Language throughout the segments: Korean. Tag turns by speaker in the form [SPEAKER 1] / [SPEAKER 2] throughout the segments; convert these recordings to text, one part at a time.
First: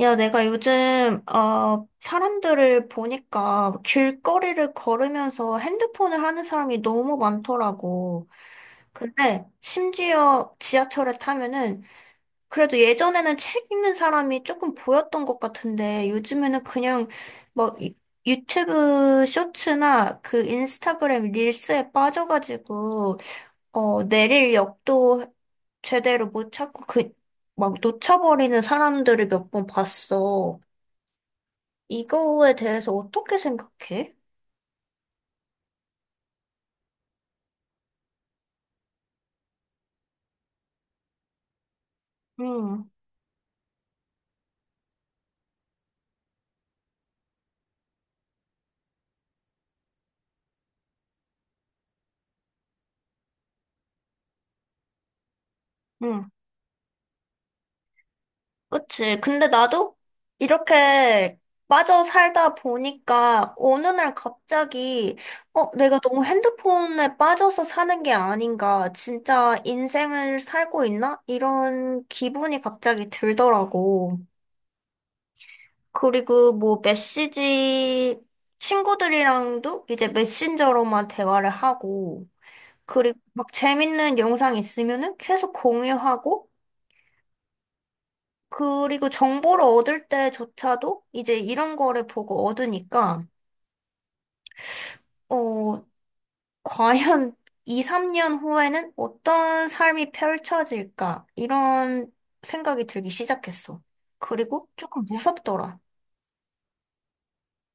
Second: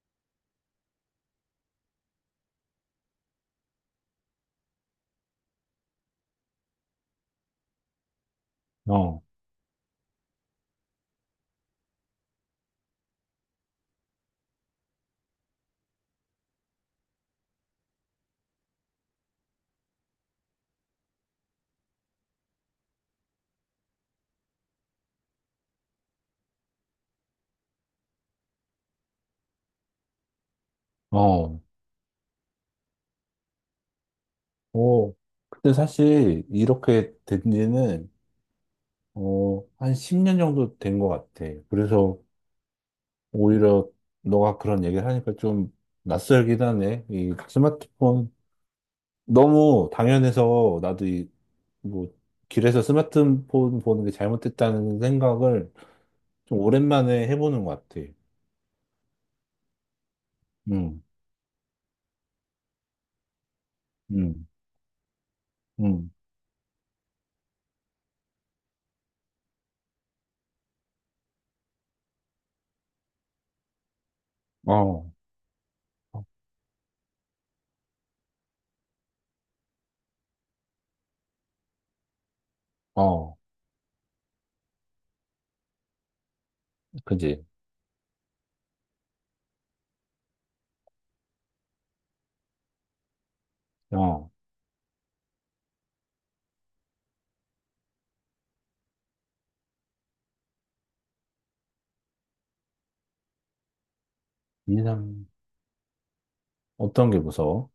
[SPEAKER 1] 야, 내가 요즘, 사람들을 보니까 길거리를 걸으면서 핸드폰을 하는 사람이 너무 많더라고.
[SPEAKER 2] 어,
[SPEAKER 1] 근데 심지어 지하철에 타면은 그래도 예전에는 책 읽는 사람이 조금 보였던 것 같은데 요즘에는 그냥 뭐 유튜브 쇼츠나 그 인스타그램 릴스에 빠져가지고 내릴 역도 제대로 못 찾고 그 막 놓쳐버리는 사람들을 몇 번 봤어.
[SPEAKER 2] 어,
[SPEAKER 1] 이거에 대해서 어떻게 생각해?
[SPEAKER 2] 어. 그때 사실 이렇게 된 지는, 한 10년 정도 된 것 같아. 그래서
[SPEAKER 1] 응,
[SPEAKER 2] 오히려 너가 그런 얘기를 하니까 좀 낯설긴 하네. 이 스마트폰 너무 당연해서 나도 뭐, 길에서 스마트폰 보는 게 잘못됐다는 생각을
[SPEAKER 1] 응,
[SPEAKER 2] 좀 오랜만에 해보는 것 같아.
[SPEAKER 1] 그치. 근데 나도
[SPEAKER 2] 응,
[SPEAKER 1] 이렇게 빠져 살다 보니까 어느 날
[SPEAKER 2] 응,
[SPEAKER 1] 갑자기, 내가
[SPEAKER 2] 응.
[SPEAKER 1] 너무 핸드폰에 빠져서 사는 게 아닌가. 진짜 인생을 살고 있나? 이런 기분이 갑자기 들더라고.
[SPEAKER 2] 어,
[SPEAKER 1] 그리고 뭐 메시지, 친구들이랑도 이제 메신저로만 대화를 하고, 그리고
[SPEAKER 2] 어,
[SPEAKER 1] 막 재밌는 영상 있으면은 계속 공유하고,
[SPEAKER 2] 그지.
[SPEAKER 1] 그리고 정보를 얻을 때조차도 이제 이런 거를 보고 얻으니까,
[SPEAKER 2] 어,
[SPEAKER 1] 어, 과연 2, 3년 후에는 어떤 삶이 펼쳐질까? 이런 생각이 들기 시작했어. 그리고 조금
[SPEAKER 2] 인상,
[SPEAKER 1] 무섭더라.
[SPEAKER 2] 어떤 게 무서워?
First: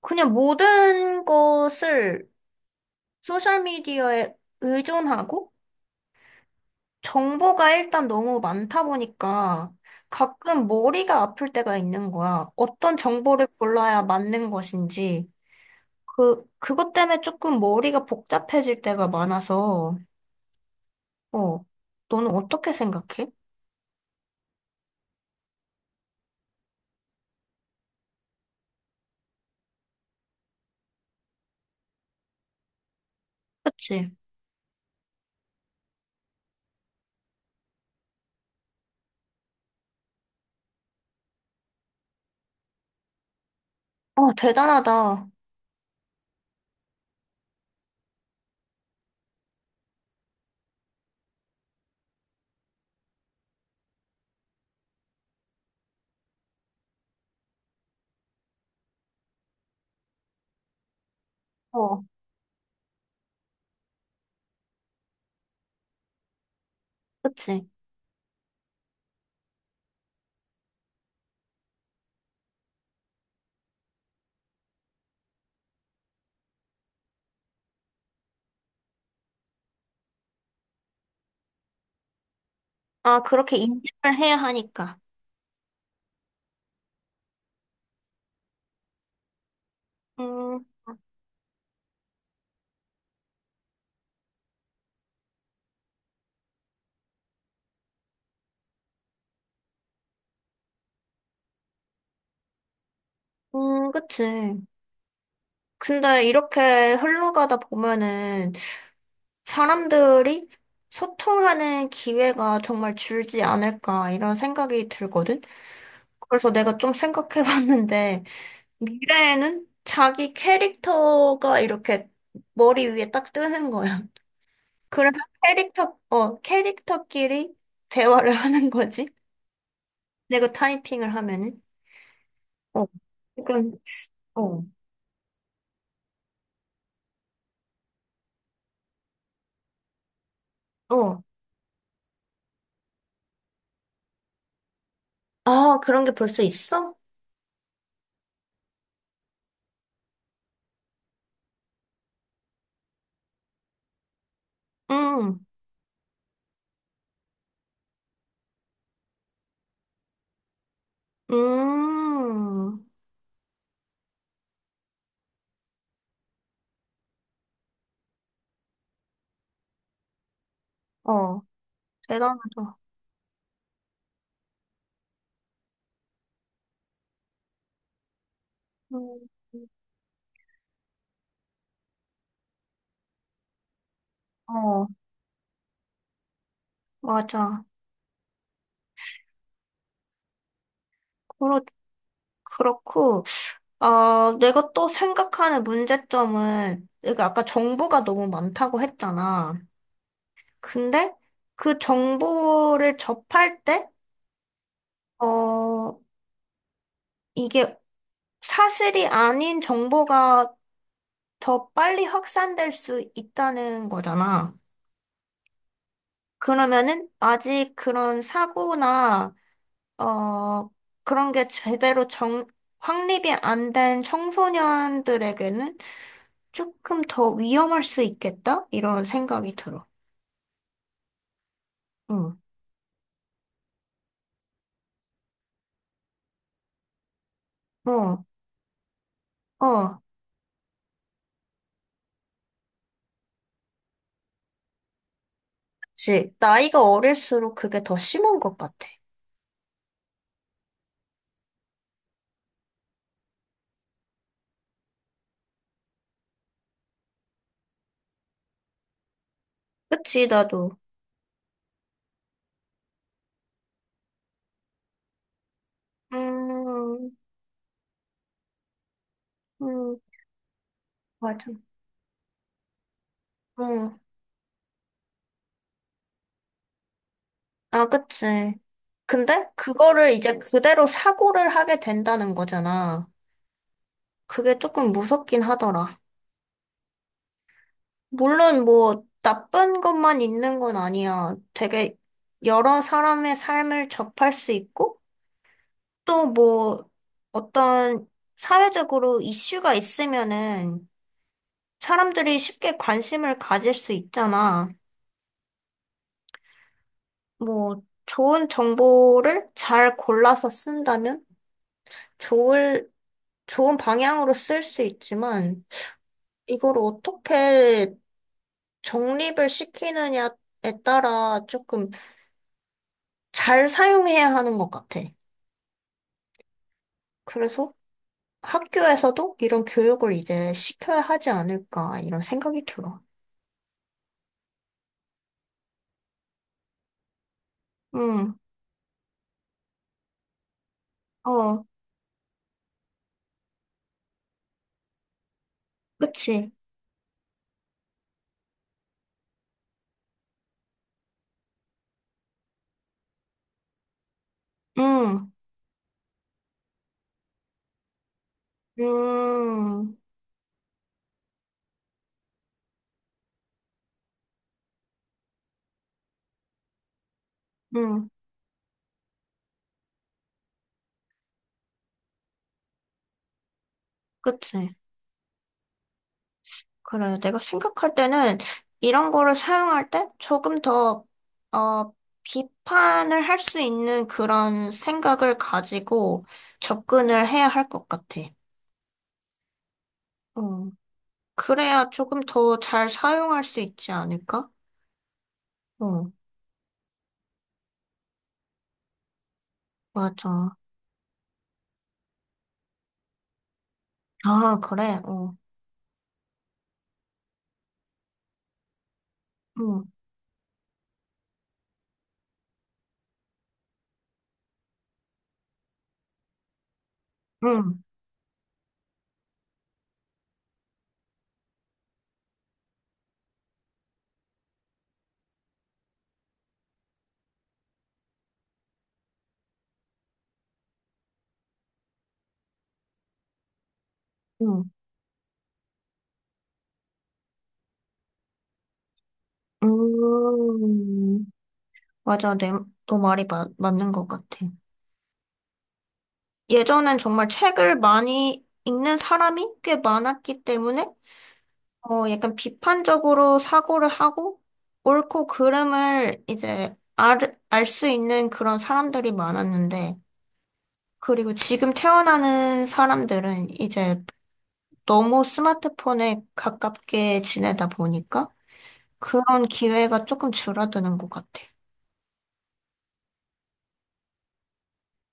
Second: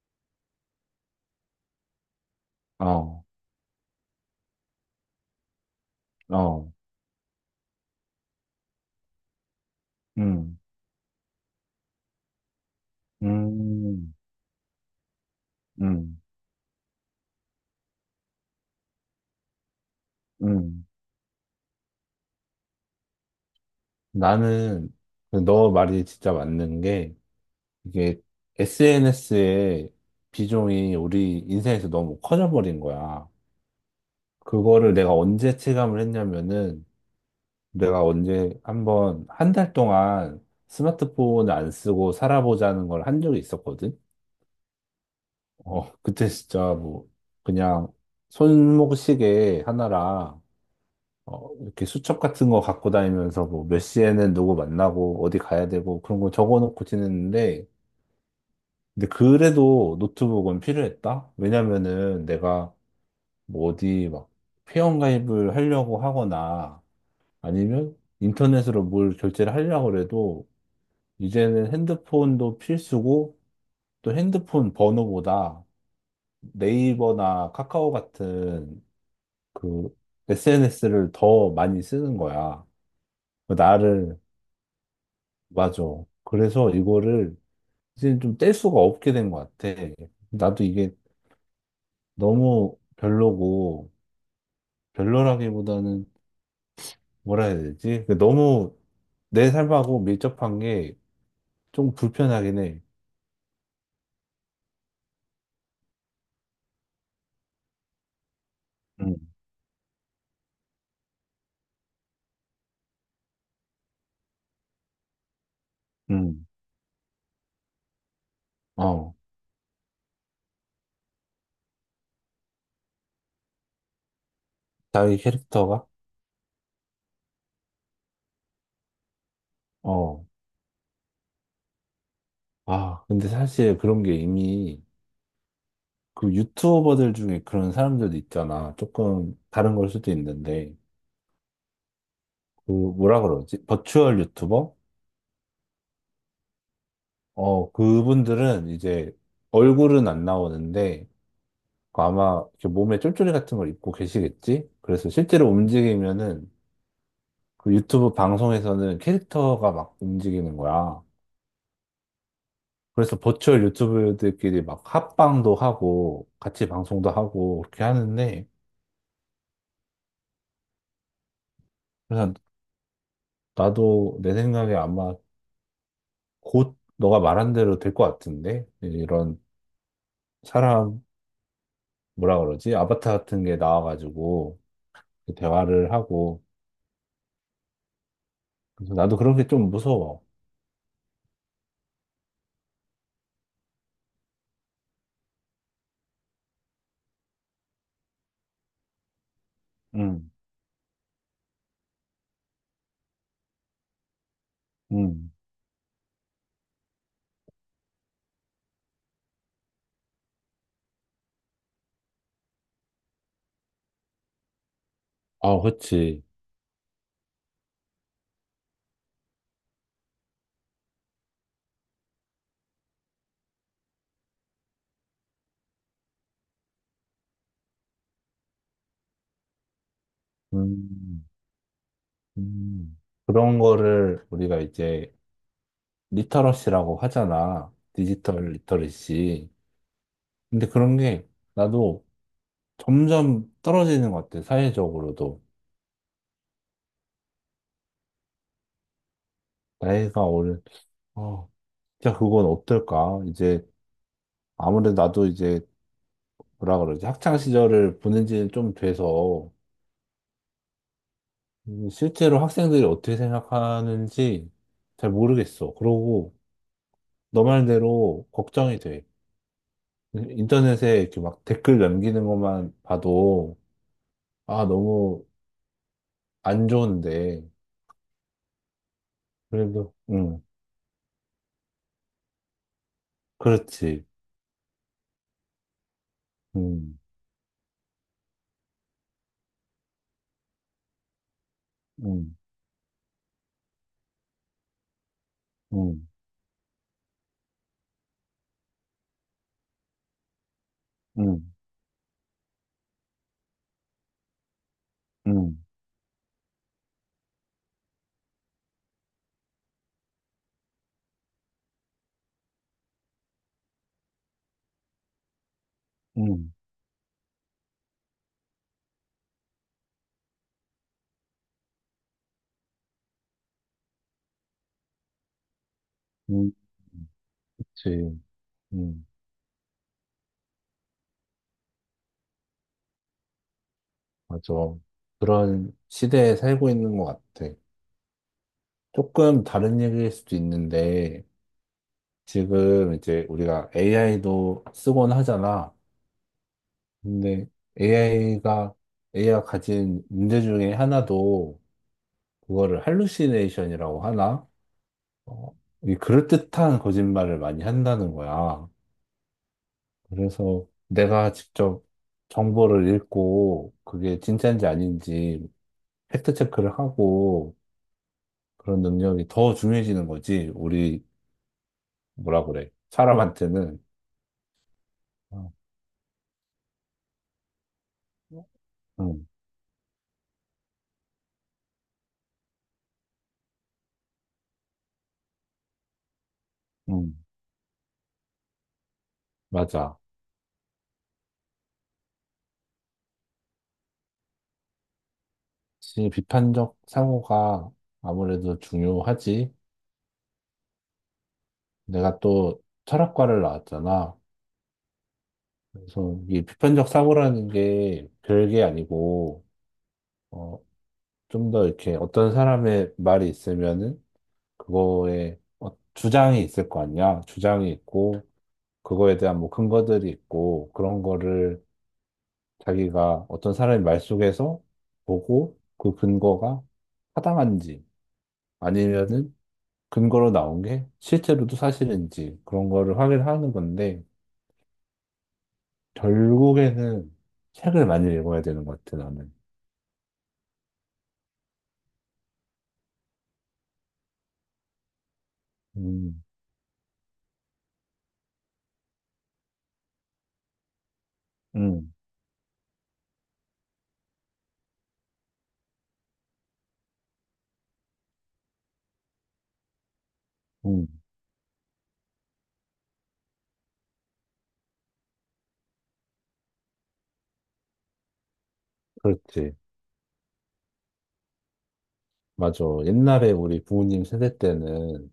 [SPEAKER 1] 그냥 모든 것을
[SPEAKER 2] 어,
[SPEAKER 1] 소셜미디어에 의존하고
[SPEAKER 2] 어.
[SPEAKER 1] 정보가 일단 너무 많다 보니까
[SPEAKER 2] 음,
[SPEAKER 1] 가끔 머리가 아플 때가 있는 거야. 어떤 정보를 골라야
[SPEAKER 2] 음,
[SPEAKER 1] 맞는 것인지.
[SPEAKER 2] 음,
[SPEAKER 1] 그것 때문에 조금 머리가 복잡해질 때가 많아서,
[SPEAKER 2] 음.
[SPEAKER 1] 어, 너는 어떻게 생각해?
[SPEAKER 2] 나는 그너 말이 진짜 맞는 게 이게 SNS의 비중이 우리 인생에서 너무 커져버린 거야.
[SPEAKER 1] 그치?
[SPEAKER 2] 그거를 내가 언제 체감을 했냐면은 내가 언제 한번 한 달 동안 스마트폰을 안 쓰고 살아보자는 걸 한 적이 있었거든.
[SPEAKER 1] 어, 대단하다.
[SPEAKER 2] 어, 그때 진짜 뭐 그냥 손목시계 하나랑 이렇게 수첩 같은 거 갖고 다니면서 뭐 몇 시에는 누구 만나고 어디 가야 되고 그런 거 적어놓고 지냈는데 근데 그래도 노트북은 필요했다?
[SPEAKER 1] 어,
[SPEAKER 2] 왜냐면은 내가 뭐 어디 막 회원가입을 하려고 하거나
[SPEAKER 1] 그치?
[SPEAKER 2] 아니면 인터넷으로 뭘 결제를 하려고 해도 이제는 핸드폰도 필수고 또 핸드폰 번호보다 네이버나 카카오 같은 그 SNS를 더 많이 쓰는 거야.
[SPEAKER 1] 아, 그렇게 인식을
[SPEAKER 2] 나를
[SPEAKER 1] 해야 하니까.
[SPEAKER 2] 맞아. 그래서 이거를 이제 좀 뗄 수가 없게 된 것 같아. 나도
[SPEAKER 1] 음,
[SPEAKER 2] 이게 너무 별로고, 별로라기보다는 뭐라 해야 되지? 그 너무 내 삶하고 밀접한 게 좀 불편하긴 해.
[SPEAKER 1] 그치. 근데 이렇게 흘러가다 보면은
[SPEAKER 2] 음,
[SPEAKER 1] 사람들이 소통하는 기회가 정말 줄지 않을까 이런 생각이 들거든?
[SPEAKER 2] 음.
[SPEAKER 1] 그래서 내가 좀 생각해 봤는데,
[SPEAKER 2] 어,
[SPEAKER 1] 미래에는 자기 캐릭터가 이렇게 머리 위에 딱 뜨는 거야.
[SPEAKER 2] 자기
[SPEAKER 1] 그래서
[SPEAKER 2] 캐릭터가?
[SPEAKER 1] 캐릭터, 어, 캐릭터끼리 대화를 하는 거지.
[SPEAKER 2] 어.
[SPEAKER 1] 내가 타이핑을 하면은. 어,
[SPEAKER 2] 아, 근데 사실
[SPEAKER 1] 그러니까,
[SPEAKER 2] 그런 게
[SPEAKER 1] 어,
[SPEAKER 2] 이미 그 유튜버들 중에 그런 사람들도 있잖아. 조금 다른 걸 수도 있는데.
[SPEAKER 1] 어.
[SPEAKER 2] 그 뭐라 그러지? 버추얼 유튜버?
[SPEAKER 1] 아, 그런 게 벌써 있어?
[SPEAKER 2] 어, 그분들은 이제 얼굴은 안 나오는데 그 아마 이렇게 몸에 쫄쫄이 같은 걸 입고 계시겠지? 그래서
[SPEAKER 1] 음,
[SPEAKER 2] 실제로 움직이면은 그 유튜브 방송에서는 캐릭터가 막 움직이는 거야.
[SPEAKER 1] 음,
[SPEAKER 2] 그래서 버추얼 유튜버들끼리 막 합방도 하고 같이 방송도 하고 그렇게 하는데
[SPEAKER 1] 어,
[SPEAKER 2] 그래서
[SPEAKER 1] 대단하다.
[SPEAKER 2] 나도 내 생각에 아마 곧 너가 말한 대로 될 것 같은데
[SPEAKER 1] 음,
[SPEAKER 2] 이런 사람 뭐라 그러지? 아바타 같은 게 나와가지고
[SPEAKER 1] 어,
[SPEAKER 2] 대화를 하고
[SPEAKER 1] 맞아.
[SPEAKER 2] 그래서 나도 그런 게 좀 무서워.
[SPEAKER 1] 그렇, 그렇고, 아, 내가 또 생각하는 문제점은, 내가 아까 정보가 너무 많다고 했잖아.
[SPEAKER 2] 음,
[SPEAKER 1] 근데 그 정보를 접할 때,
[SPEAKER 2] 음.
[SPEAKER 1] 어, 이게 사실이 아닌 정보가 더 빨리 확산될 수 있다는 거잖아.
[SPEAKER 2] 아, 그치.
[SPEAKER 1] 그러면은 아직 그런 사고나, 어, 그런 게 제대로 확립이 안 된 청소년들에게는 조금 더 위험할 수 있겠다? 이런 생각이 들어.
[SPEAKER 2] 음,
[SPEAKER 1] 응.
[SPEAKER 2] 음. 그런 거를 우리가 이제 리터러시라고 하잖아.
[SPEAKER 1] 어,
[SPEAKER 2] 디지털 리터러시.
[SPEAKER 1] 어,
[SPEAKER 2] 근데 그런 게 나도 점점 떨어지는 것 같아. 사회적으로도.
[SPEAKER 1] 그치. 나이가 어릴수록 그게 더 심한 것 같아.
[SPEAKER 2] 나이가 오른, 어, 진짜 그건 어떨까? 이제 아무래도 나도 이제 뭐라 그러지? 학창 시절을 보낸 지는 좀 돼서
[SPEAKER 1] 그치, 나도.
[SPEAKER 2] 실제로 학생들이 어떻게 생각하는지 잘 모르겠어. 그러고
[SPEAKER 1] 음,
[SPEAKER 2] 너 말대로 걱정이 돼.
[SPEAKER 1] 음,
[SPEAKER 2] 인터넷에 이렇게 막
[SPEAKER 1] 맞아.
[SPEAKER 2] 댓글 남기는 것만 봐도,
[SPEAKER 1] 응,
[SPEAKER 2] 아, 너무 안 좋은데.
[SPEAKER 1] 아, 그치. 근데
[SPEAKER 2] 그래도,
[SPEAKER 1] 그거를 이제
[SPEAKER 2] 응,
[SPEAKER 1] 그대로 사고를 하게 된다는 거잖아.
[SPEAKER 2] 그렇지.
[SPEAKER 1] 그게 조금 무섭긴 하더라.
[SPEAKER 2] 응,
[SPEAKER 1] 물론 뭐 나쁜 것만 있는 건 아니야. 되게
[SPEAKER 2] 응,
[SPEAKER 1] 여러 사람의 삶을 접할 수 있고
[SPEAKER 2] 응,
[SPEAKER 1] 또 뭐 어떤 사회적으로 이슈가 있으면은
[SPEAKER 2] 응,
[SPEAKER 1] 사람들이 쉽게 관심을 가질 수 있잖아.
[SPEAKER 2] 응,
[SPEAKER 1] 뭐 좋은 정보를 잘 골라서 쓴다면? 좋을, 좋은 방향으로 쓸 수 있지만,
[SPEAKER 2] 응,
[SPEAKER 1] 이걸 어떻게 정립을 시키느냐에 따라 조금 잘 사용해야 하는 것 같아.
[SPEAKER 2] 응, 응,
[SPEAKER 1] 그래서
[SPEAKER 2] 그렇지. 응,
[SPEAKER 1] 학교에서도 이런 교육을 이제 시켜야 하지 않을까, 이런 생각이 들어.
[SPEAKER 2] 맞아. 그런 시대에 살고 있는 것 같아.
[SPEAKER 1] 응.
[SPEAKER 2] 조금 다른 얘기일 수도 있는데,
[SPEAKER 1] 어,
[SPEAKER 2] 지금 이제 우리가 AI도 쓰곤 하잖아.
[SPEAKER 1] 그치.
[SPEAKER 2] 근데 AI가, AI가 가진 문제 중에 하나도 그거를 할루시네이션이라고 하나?
[SPEAKER 1] 응.
[SPEAKER 2] 어, 이 그럴듯한 거짓말을 많이 한다는 거야.
[SPEAKER 1] 음,
[SPEAKER 2] 그래서 내가 직접 정보를 읽고 그게 진짜인지 아닌지 팩트 체크를 하고
[SPEAKER 1] 응.
[SPEAKER 2] 그런 능력이 더 중요해지는 거지. 우리 뭐라 그래? 사람한테는.
[SPEAKER 1] 그치.
[SPEAKER 2] 어,
[SPEAKER 1] 그래, 내가 생각할 때는 이런
[SPEAKER 2] 응,
[SPEAKER 1] 거를 사용할 때 조금 더, 어, 비판을 할 수 있는 그런 생각을 가지고
[SPEAKER 2] 응,
[SPEAKER 1] 접근을 해야 할 것 같아.
[SPEAKER 2] 맞아.
[SPEAKER 1] 어, 그래야 조금 더 잘 사용할 수 있지 않을까?
[SPEAKER 2] 지
[SPEAKER 1] 어,
[SPEAKER 2] 비판적 사고가 아무래도 중요하지.
[SPEAKER 1] 맞아.
[SPEAKER 2] 내가 또 철학과를 나왔잖아.
[SPEAKER 1] 아, 그래, 어.
[SPEAKER 2] 그래서 이 비판적 사고라는 게 별게 아니고,
[SPEAKER 1] 응,
[SPEAKER 2] 어, 좀 더 이렇게 어떤 사람의 말이 있으면은 그거에 어, 주장이 있을 거 아니야. 주장이
[SPEAKER 1] 응,
[SPEAKER 2] 있고, 그거에 대한 뭐 근거들이 있고, 그런 거를 자기가 어떤 사람의 말 속에서 보고 그 근거가 타당한지 아니면은 근거로 나온 게 실제로도 사실인지 그런 거를 확인하는 건데,
[SPEAKER 1] 응.
[SPEAKER 2] 결국에는 책을 많이 읽어야 되는 것 같아, 나는.
[SPEAKER 1] 음, 맞아. 너 말이 맞는 것 같아.
[SPEAKER 2] 음,
[SPEAKER 1] 예전엔 정말 책을 많이 읽는 사람이 꽤 많았기 때문에
[SPEAKER 2] 음,
[SPEAKER 1] 어, 약간 비판적으로 사고를 하고, 옳고 그름을 이제 알 수 있는 그런 사람들이 많았는데,
[SPEAKER 2] 음,
[SPEAKER 1] 그리고 지금 태어나는 사람들은 이제 너무 스마트폰에 가깝게 지내다 보니까 그런
[SPEAKER 2] 그렇지.
[SPEAKER 1] 기회가 조금 줄어드는 것 같아.
[SPEAKER 2] 맞아. 옛날에 우리 부모님 세대 때는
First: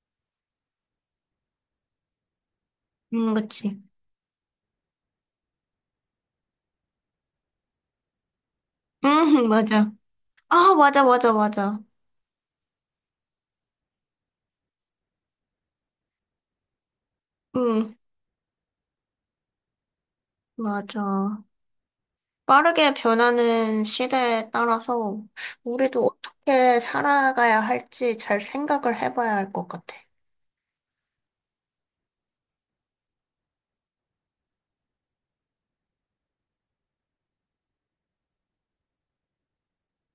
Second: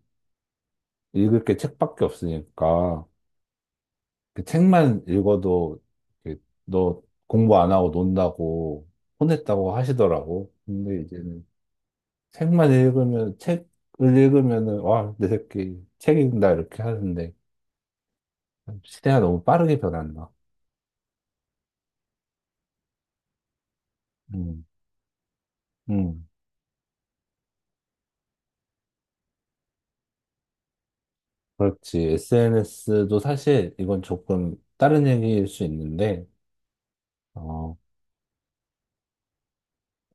[SPEAKER 2] 읽을 게 책밖에 없으니까
[SPEAKER 1] 그치.
[SPEAKER 2] 그 책만 읽어도 이렇게 너 공부 안 하고 논다고 혼냈다고
[SPEAKER 1] 맞아.
[SPEAKER 2] 하시더라고.
[SPEAKER 1] 아,
[SPEAKER 2] 근데
[SPEAKER 1] 맞아, 맞아,
[SPEAKER 2] 이제는
[SPEAKER 1] 맞아.
[SPEAKER 2] 책을 읽으면은, 와, 내 새끼 책 읽는다 이렇게 하는데
[SPEAKER 1] 음,
[SPEAKER 2] 시대가 너무 빠르게 변한다.
[SPEAKER 1] 맞아. 빠르게 변하는 시대에
[SPEAKER 2] 음,
[SPEAKER 1] 따라서 우리도
[SPEAKER 2] 음.
[SPEAKER 1] 어떻게 살아가야 할지 잘 생각을 해봐야 할 것 같아.
[SPEAKER 2] 그렇지. SNS도 사실 이건 조금 다른 얘기일 수 있는데, 어,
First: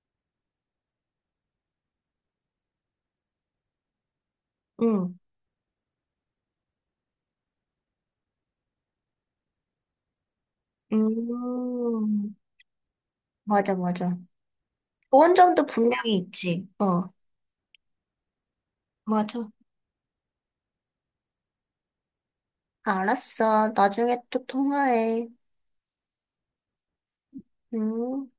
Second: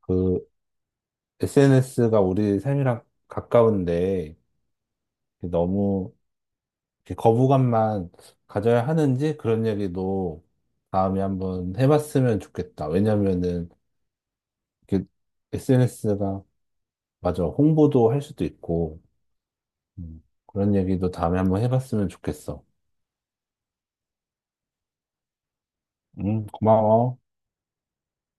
[SPEAKER 2] 그 SNS가 우리 삶이랑 가까운데
[SPEAKER 1] 응.
[SPEAKER 2] 너무 이렇게 거부감만 가져야 하는지 그런 얘기도 다음에 한번
[SPEAKER 1] 음,
[SPEAKER 2] 해봤으면 좋겠다. 왜냐면은
[SPEAKER 1] 맞아, 맞아. 좋은 점도 분명히
[SPEAKER 2] SNS가
[SPEAKER 1] 있지. 어,
[SPEAKER 2] 맞아. 홍보도 할 수도 있고,
[SPEAKER 1] 맞아.
[SPEAKER 2] 그런 얘기도 다음에 한번 해봤으면 좋겠어.
[SPEAKER 1] 알았어. 나중에 또 통화해.
[SPEAKER 2] 고마워.
[SPEAKER 1] 응.